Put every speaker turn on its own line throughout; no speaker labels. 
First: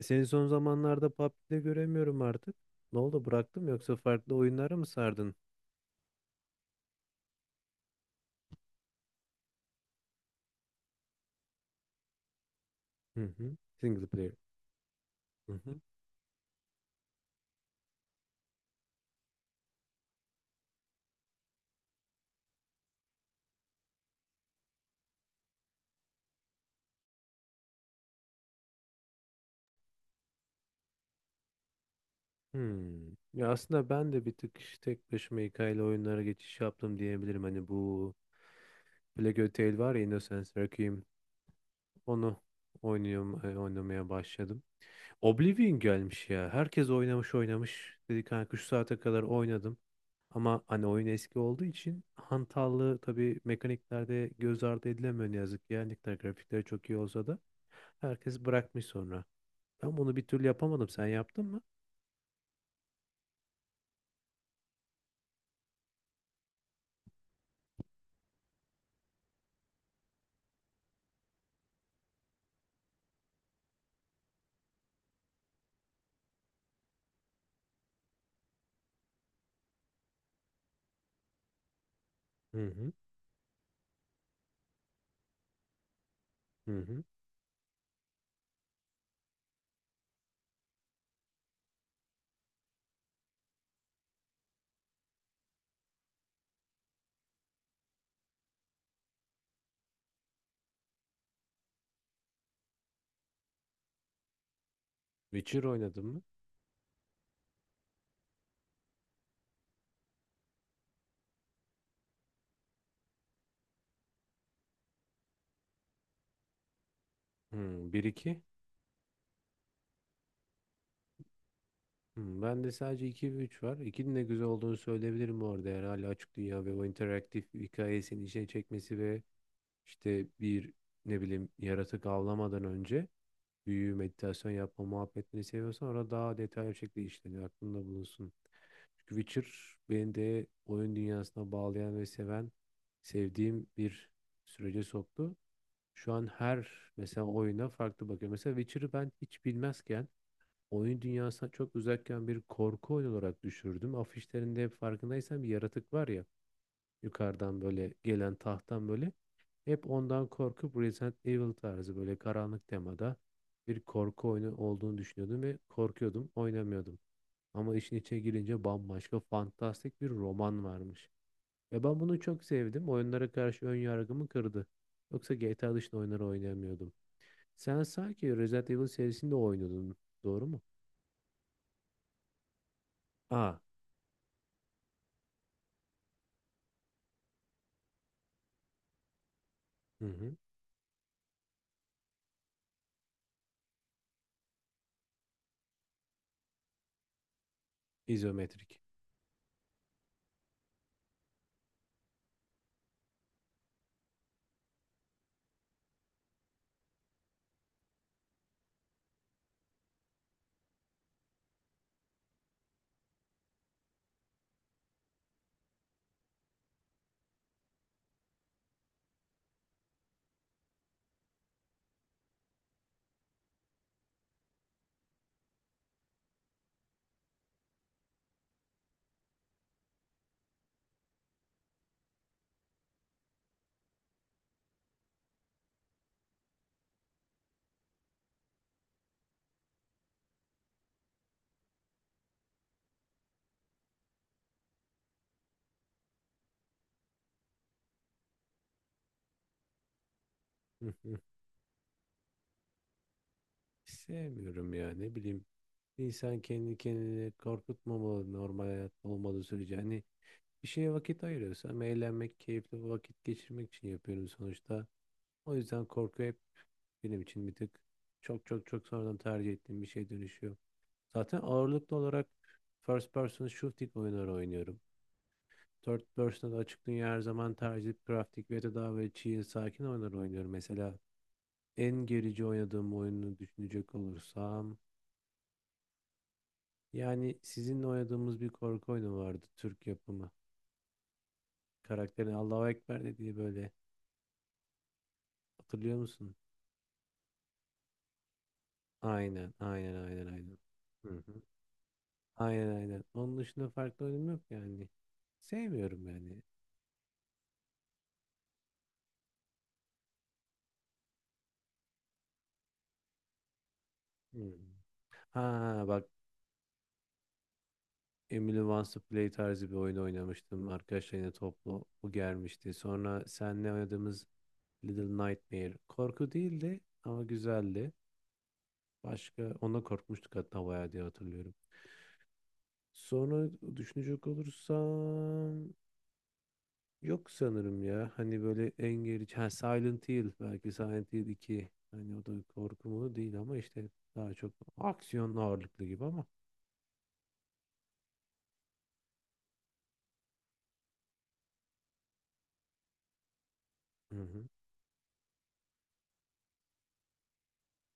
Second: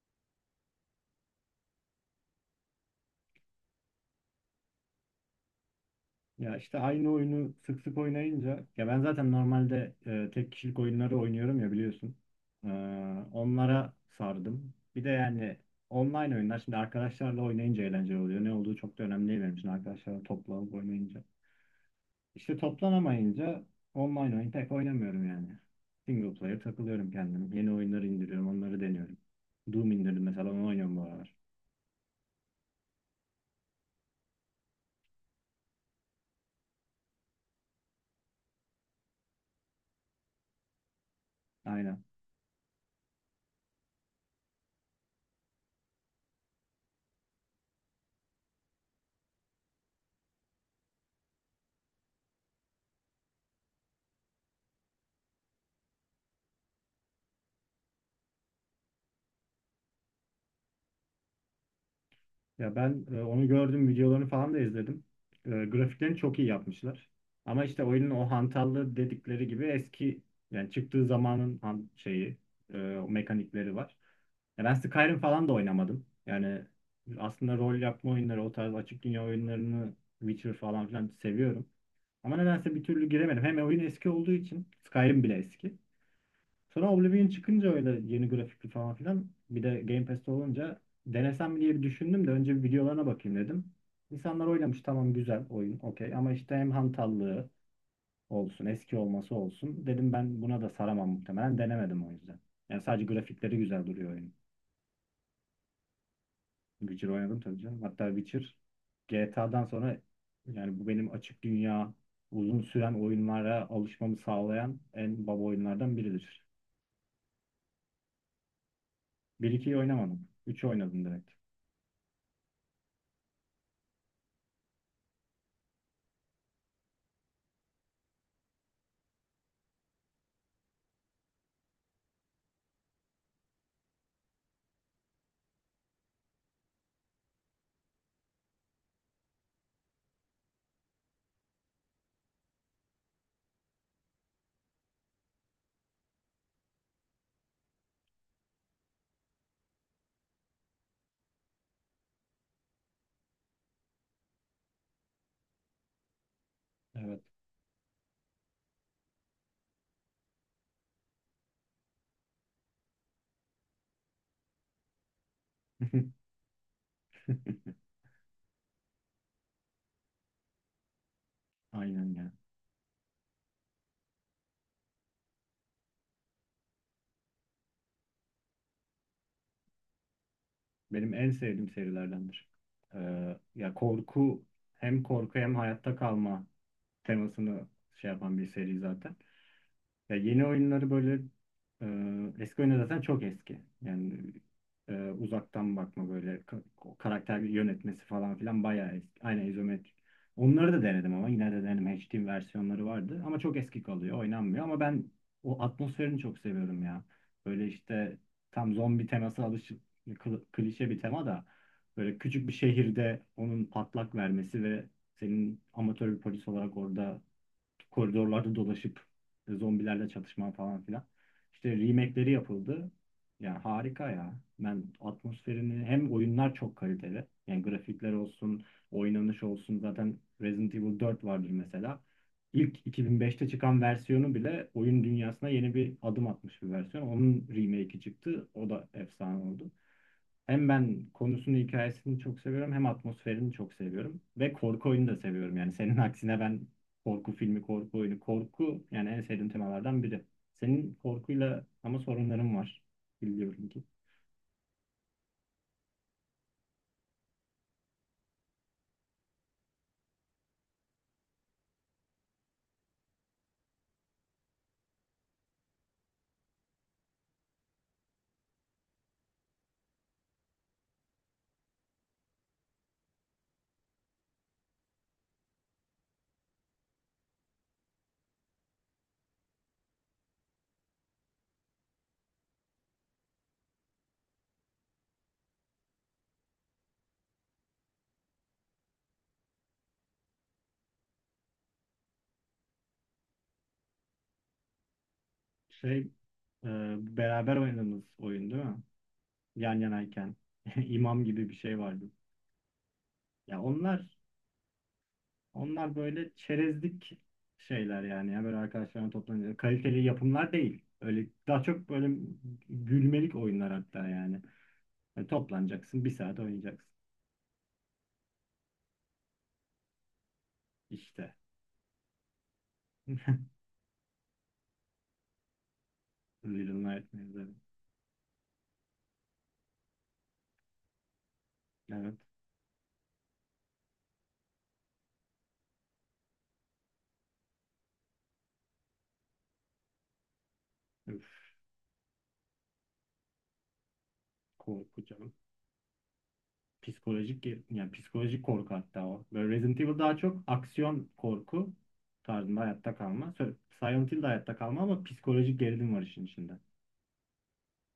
Seni son zamanlarda PUBG'de göremiyorum artık. Ne oldu bıraktın yoksa farklı oyunlara mı sardın?
Ya işte aynı oyunu sık sık oynayınca ya ben zaten normalde tek kişilik oyunları oynuyorum ya biliyorsun. Ee,
Hı hı.
Onlara
Single player.
sardım. Bir de
Hı
yani
hı.
online oyunlar şimdi arkadaşlarla oynayınca eğlenceli oluyor. Ne olduğu çok da önemli değil benim için arkadaşlarla toplanıp oynayınca. İşte toplanamayınca online oyun pek oynamıyorum yani. Single player takılıyorum kendim. Yeni oyunları indiriyorum, onları deniyorum. Doom indirdim mesela onu oynuyorum bu aralar.
Hmm. Ya aslında ben de bir tık işte tek başıma hikayeli oyunlara geçiş yaptım diyebilirim. Hani bu Plague Tale var ya Innocence Requiem.
Aynen.
Onu oynuyorum, oynamaya başladım. Oblivion gelmiş ya. Herkes oynamış oynamış dedik kanka, şu saate kadar oynadım. Ama hani oyun eski olduğu için hantallığı tabii mekaniklerde göz ardı edilemiyor ne yazık ki. Yani ne kadar grafikleri çok iyi olsa da herkes bırakmış sonra. Ben bunu bir türlü yapamadım. Sen yaptın mı?
Ya ben onu gördüm, videolarını falan da izledim. Grafiklerini çok iyi yapmışlar. Ama işte oyunun o hantallığı dedikleri gibi eski yani çıktığı zamanın şeyi, o mekanikleri var. Ya ben Skyrim falan da oynamadım. Yani aslında rol yapma oyunları, o tarz açık dünya oyunlarını Witcher falan filan seviyorum. Ama
Hı
nedense bir
hı.
türlü giremedim. Hem oyun eski olduğu için Skyrim bile eski.
Hı
Sonra
hı.
Oblivion çıkınca öyle yeni grafikli falan filan bir de Game Pass'te olunca denesem diye bir düşündüm de önce bir videolarına bakayım dedim. İnsanlar oynamış tamam güzel oyun okey ama işte hem hantallığı olsun eski olması olsun dedim ben buna da saramam muhtemelen denemedim o yüzden. Yani sadece grafikleri güzel duruyor oyun.
Witcher oynadın mı?
Witcher oynadım tabii canım. Hatta Witcher GTA'dan sonra yani bu benim açık dünya uzun süren oyunlara alışmamı sağlayan en baba oyunlardan biridir.
Hı, 1-2.
Bir 2yi oynamadım. 3'ü oynadım direkt.
Hı, ben de sadece 2 ve 3 var. 2'nin de güzel olduğunu söyleyebilirim bu arada. Yani hala açık dünya ve o interaktif hikayesini içine çekmesi ve İşte bir ne bileyim yaratık avlamadan önce büyü, meditasyon yapma muhabbetini seviyorsan orada daha detaylı bir şekilde işleniyor. Aklında bulunsun. Çünkü Witcher beni de oyun dünyasına bağlayan ve seven, sevdiğim bir sürece soktu. Şu an her mesela oyuna farklı bakıyorum. Mesela Witcher'ı ben hiç bilmezken oyun dünyasına çok uzakken bir korku oyunu olarak düşürdüm. Afişlerinde hep farkındaysam bir yaratık var ya
Evet.
yukarıdan böyle gelen tahttan böyle hep ondan korkup Resident Evil tarzı böyle karanlık temada bir korku oyunu olduğunu düşünüyordum ve korkuyordum, oynamıyordum. Ama işin içine girince bambaşka fantastik bir roman varmış. Ve ben
Aynen
bunu
ya.
çok sevdim. Oyunlara karşı ön yargımı kırdı. Yoksa GTA dışında oyunları oynayamıyordum. Sen sanki Resident Evil serisinde oynuyordun, doğru mu?
Benim en sevdiğim serilerdendir.
Aa,
Ya korku Hem korku hem hayatta kalma temasını şey yapan bir seri zaten.
hı
Ya
hı.
yeni oyunları böyle eski oyunlar zaten çok eski. Yani uzaktan bakma böyle karakter yönetmesi falan filan
İzometrik.
bayağı eski. Aynen izometrik. Onları da denedim ama yine de denedim. HD versiyonları vardı ama çok eski kalıyor. Oynanmıyor ama ben o atmosferini çok seviyorum ya. Böyle işte tam zombi teması alışık klişe bir tema da böyle küçük bir şehirde onun patlak vermesi ve senin amatör bir polis olarak orada koridorlarda dolaşıp zombilerle çatışma falan filan. İşte remake'leri yapıldı. Yani harika ya. Ben atmosferini hem oyunlar çok kaliteli. Yani grafikler olsun, oynanış olsun. Zaten Resident Evil 4 vardır mesela. İlk 2005'te çıkan versiyonu bile oyun dünyasına yeni bir adım atmış bir versiyon. Onun remake'i çıktı. O da efsane oldu. Hem ben konusunu, hikayesini çok seviyorum hem atmosferini çok seviyorum. Ve korku oyunu da seviyorum. Yani senin aksine ben korku filmi, korku oyunu, korku yani en sevdiğim temalardan biri.
Hı
Senin
hı.
korkuyla ama sorunların var. Biliyorum ki.
Sevmiyorum ya ne bileyim. İnsan kendi kendini korkutmamalı normal hayat olmadığı sürece. Hani bir şeye vakit ayırıyorsam eğlenmek, keyifli vakit geçirmek için yapıyorum sonuçta. O yüzden korku hep benim için bir tık çok çok çok sonradan tercih ettiğim bir şey dönüşüyor. Zaten ağırlıklı olarak first person shooting oyunları oynuyorum. Third person'da da açık dünya her zaman tercih edip grafik ve de daha böyle chill, sakin oyunlar oynuyorum. Mesela en gerici oynadığım oyunu düşünecek olursam yani sizinle oynadığımız bir korku oyunu vardı Türk yapımı. Karakterin Allahu Ekber dediği böyle
Şey,
hatırlıyor musun?
e, Beraber oynadığımız oyun değil mi?
Aynen,
Yan
aynen, aynen,
yanayken.
aynen. Hı
imam
hı.
gibi bir şey vardı.
Aynen, aynen. Onun
Ya
dışında farklı
onlar
oyun yok yani.
Onlar
Sevmiyorum
böyle
yani.
çerezlik şeyler yani. Ya böyle arkadaşlarına toplanıyor. Kaliteli yapımlar değil. Öyle daha çok böyle gülmelik oyunlar hatta
Hı.
yani.
Ha
Toplanacaksın.
bak
Bir saat oynayacaksın.
Emily Wants to Play tarzı bir oyun oynamıştım. Arkadaşlarıyla
İşte.
toplu bu gelmişti. Sonra seninle oynadığımız Little Nightmare. Korku
Little
değildi ama
Nightmares. Evet.
güzeldi. Başka ona korkmuştuk hatta bayağı diye hatırlıyorum.
Evet.
Sonra düşünecek olursam yok sanırım ya. Hani böyle en gerici. Ha, Silent Hill. Belki Silent Hill
Üf,
2. Hani o da korku değil ama işte daha çok
korkacağım.
aksiyon ağırlıklı gibi ama.
Yani psikolojik korku hatta o. Böyle Resident Evil daha çok aksiyon korku tarzında hayatta kalma. Silent
Hı
Hill de
hı.
hayatta kalma ama psikolojik gerilim var işin içinde.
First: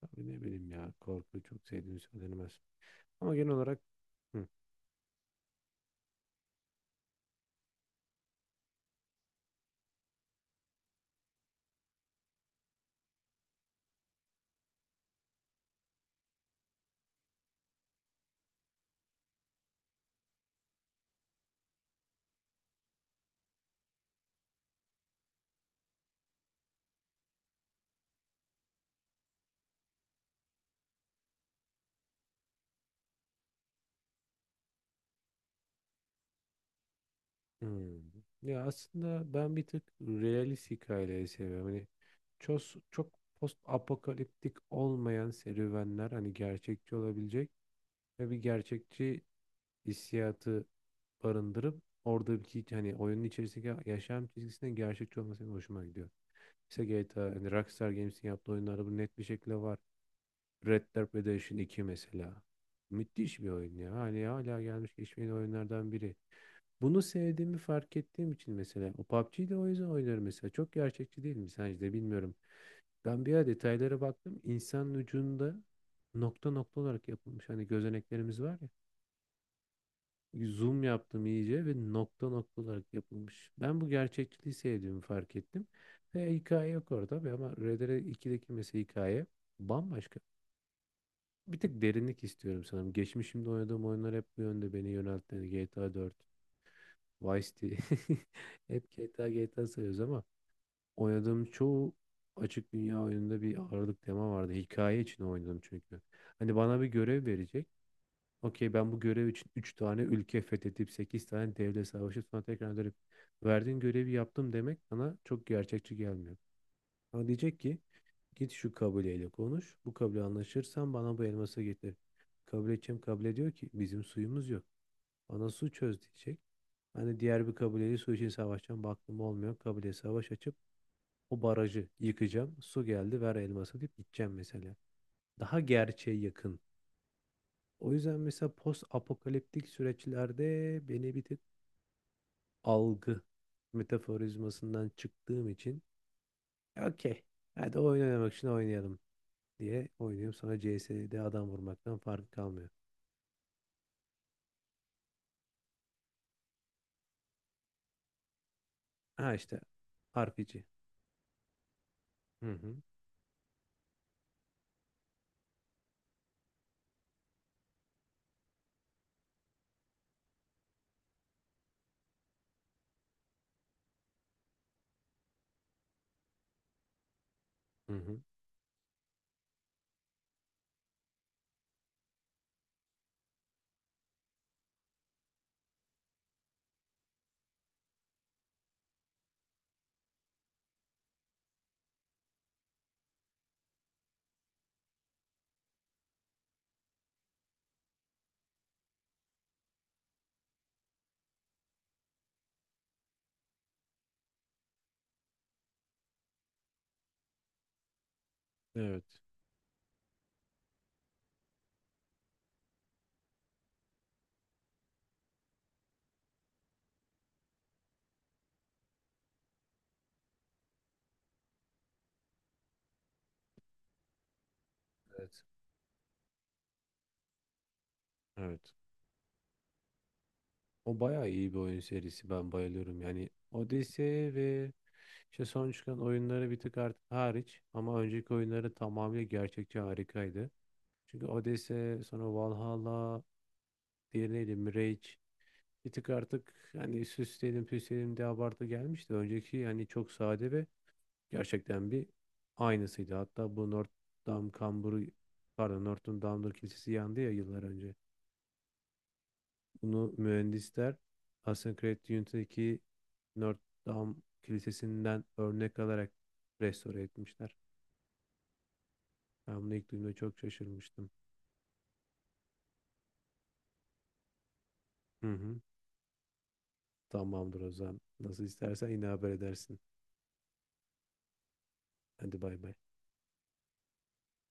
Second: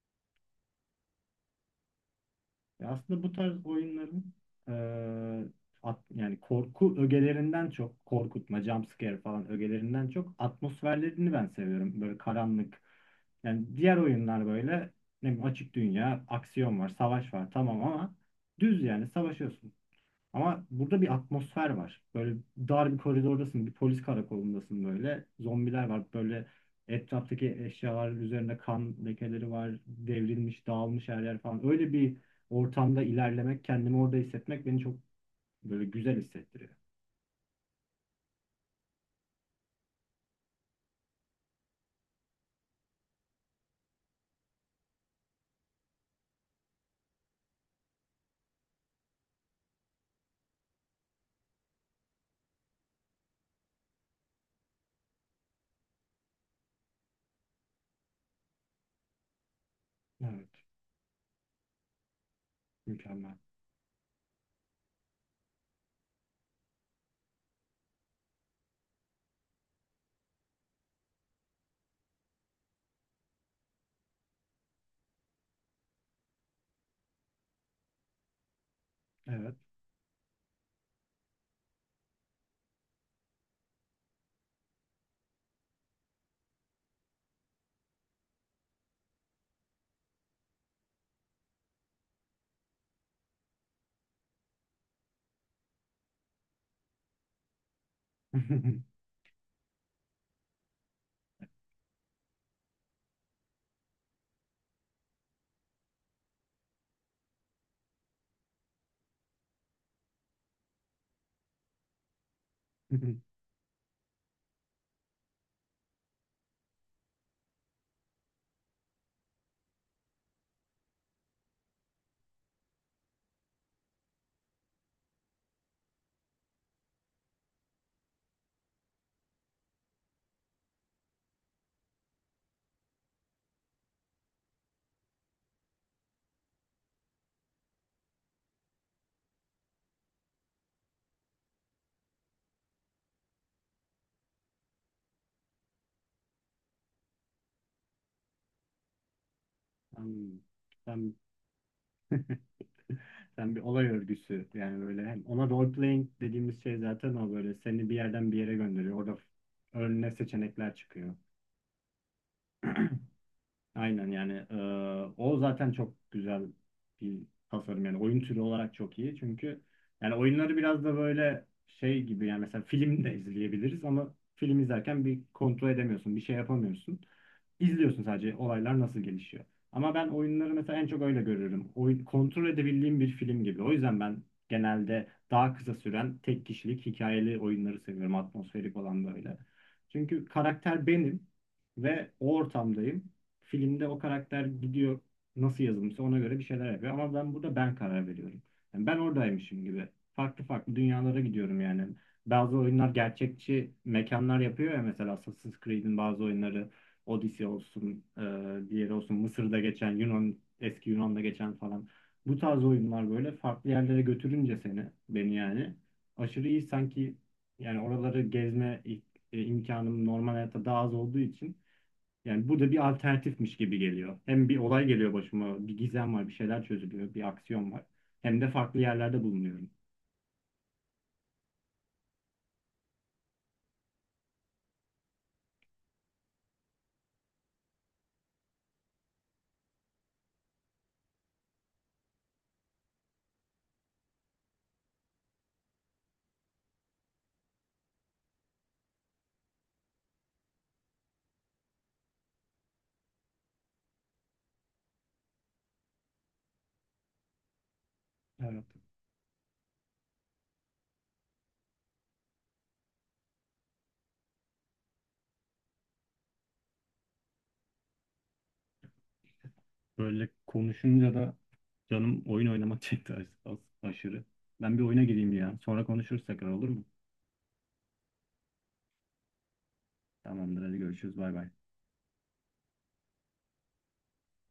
Tabii ne bileyim ya. Korku çok sevdiğim söylenemez.
Ya aslında bu
Ama genel
tarz
olarak
oyunların
hı.
e, yani korku ögelerinden çok korkutma, jump scare falan ögelerinden çok atmosferlerini ben seviyorum. Böyle karanlık. Yani diğer oyunlar böyle ne bileyim, açık dünya, aksiyon var, savaş var tamam ama düz yani savaşıyorsun. Ama burada bir atmosfer var. Böyle dar bir koridordasın, bir polis karakolundasın böyle. Zombiler var. Böyle etraftaki eşyaların üzerinde kan lekeleri var. Devrilmiş, dağılmış her yer falan. Öyle bir ortamda ilerlemek, kendimi orada hissetmek beni çok böyle güzel hissettiriyor.
Hı. Ya aslında ben bir tık realist hikayeleri seviyorum. Hani çok, çok post apokaliptik olmayan serüvenler hani gerçekçi olabilecek ve bir gerçekçi hissiyatı barındırıp oradaki hani oyunun içerisindeki yaşam çizgisinin gerçekçi olması benim hoşuma gidiyor. İşte GTA hani Rockstar Games'in yaptığı oyunlarda bu net bir şekilde var.
Evet.
Red Dead Redemption 2 mesela.
Mükemmel.
Müthiş bir oyun ya. Hani hala gelmiş geçmeyen oyunlardan biri. Bunu sevdiğimi fark ettiğim için mesela o PUBG'yi de o yüzden oynarım mesela. Çok gerçekçi değil mi sence de bilmiyorum. Ben bir ara detaylara baktım. İnsanın ucunda nokta nokta olarak yapılmış. Hani gözeneklerimiz var ya.
Evet.
Zoom yaptım iyice ve nokta nokta olarak yapılmış. Ben bu gerçekçiliği sevdiğimi fark ettim. Ve hikaye yok orada tabii ama Red Dead 2'deki mesela hikaye bambaşka. Bir tık derinlik istiyorum sanırım. Geçmişimde oynadığım oyunlar hep bu yönde beni yöneltti. GTA 4, Vice City. Hep GTA GTA sayıyoruz ama oynadığım çoğu açık dünya oyununda bir ağırlık tema vardı. Hikaye için oynadım çünkü. Hani bana bir görev verecek. Okey ben bu görev için 3 tane ülke fethedip 8 tane devlet savaşıp sonra tekrar dönüp verdiğin görevi yaptım demek bana çok gerçekçi gelmiyor. Ama diyecek ki git şu kabileyle konuş. Bu kabile anlaşırsan bana bu elması getir. Kabile kim kabile diyor ki bizim suyumuz yok. Bana su çöz diyecek. Hani diğer bir kabileyle su için savaşacağım. Baktım olmuyor. Kabileye savaş açıp o barajı yıkacağım. Su geldi ver elması deyip gideceğim mesela. Daha gerçeğe yakın. O yüzden mesela post apokaliptik süreçlerde beni bir tık algı metaforizmasından çıktığım için okey. Hadi oyun oynamak için oynayalım diye oynuyorum. Sonra
Sen,
CS'de adam vurmaktan fark kalmıyor.
Sen bir olay örgüsü yani böyle hem ona role playing dediğimiz şey zaten o böyle seni bir yerden bir yere gönderiyor. Orada
Ha işte
önüne
RPG.
seçenekler çıkıyor.
Hı hı.
Aynen yani o zaten çok güzel bir tasarım yani oyun türü olarak çok iyi çünkü yani oyunları biraz da böyle şey gibi yani mesela film de izleyebiliriz ama film izlerken bir kontrol edemiyorsun bir şey yapamıyorsun
Hı
izliyorsun
hı.
sadece olaylar nasıl gelişiyor ama ben oyunları mesela en çok öyle görüyorum oyun kontrol edebildiğim bir film gibi o yüzden ben genelde daha kısa süren tek kişilik hikayeli oyunları seviyorum atmosferik olan böyle çünkü karakter benim ve o ortamdayım filmde o karakter gidiyor nasıl yazılmışsa ona göre bir şeyler yapıyor. Ama ben burada ben karar veriyorum. Yani ben oradaymışım gibi. Farklı farklı dünyalara gidiyorum yani. Bazı oyunlar gerçekçi mekanlar yapıyor ya mesela Assassin's Creed'in bazı oyunları Odyssey olsun, diğeri olsun
Evet.
Mısır'da geçen, Yunan, eski Yunan'da geçen falan. Bu tarz oyunlar böyle farklı yerlere götürünce seni, beni yani aşırı iyi sanki yani imkanım normal hayatta daha az olduğu için yani bu da bir alternatifmiş gibi geliyor. Hem bir olay geliyor
Evet.
başıma, bir gizem var, bir şeyler çözülüyor, bir aksiyon var. Hem de
Evet.
farklı yerlerde bulunuyorum.
O bayağı iyi bir oyun serisi. Ben bayılıyorum. Yani Odyssey ve işte son çıkan oyunları bir tık artık hariç ama önceki oyunları tamamıyla gerçekçi harikaydı. Çünkü Odyssey, sonra Valhalla, diğeri neydi? Mirage. Bir tık artık hani süsleyelim püsleyelim diye abartı gelmişti. Önceki hani çok sade ve gerçekten bir aynısıydı. Hatta bu Notre Dame kamburu pardon Notre Dame'dur kilisesi yandı ya yıllar önce.
Evet.
Bunu mühendisler Assassin's Creed Unity'deki Notre Dame kilisesinden örnek alarak restore etmişler. Ben bunu ilk duyduğumda
Böyle
çok şaşırmıştım.
konuşunca da canım oyun oynamak çekti aşırı. Ben bir oyuna
Hı
gireyim ya.
hı.
Sonra konuşuruz tekrar olur mu?
Tamamdır o zaman. Nasıl istersen yine haber edersin.
Tamamdır hadi görüşürüz bay bay.
Hadi bay bay.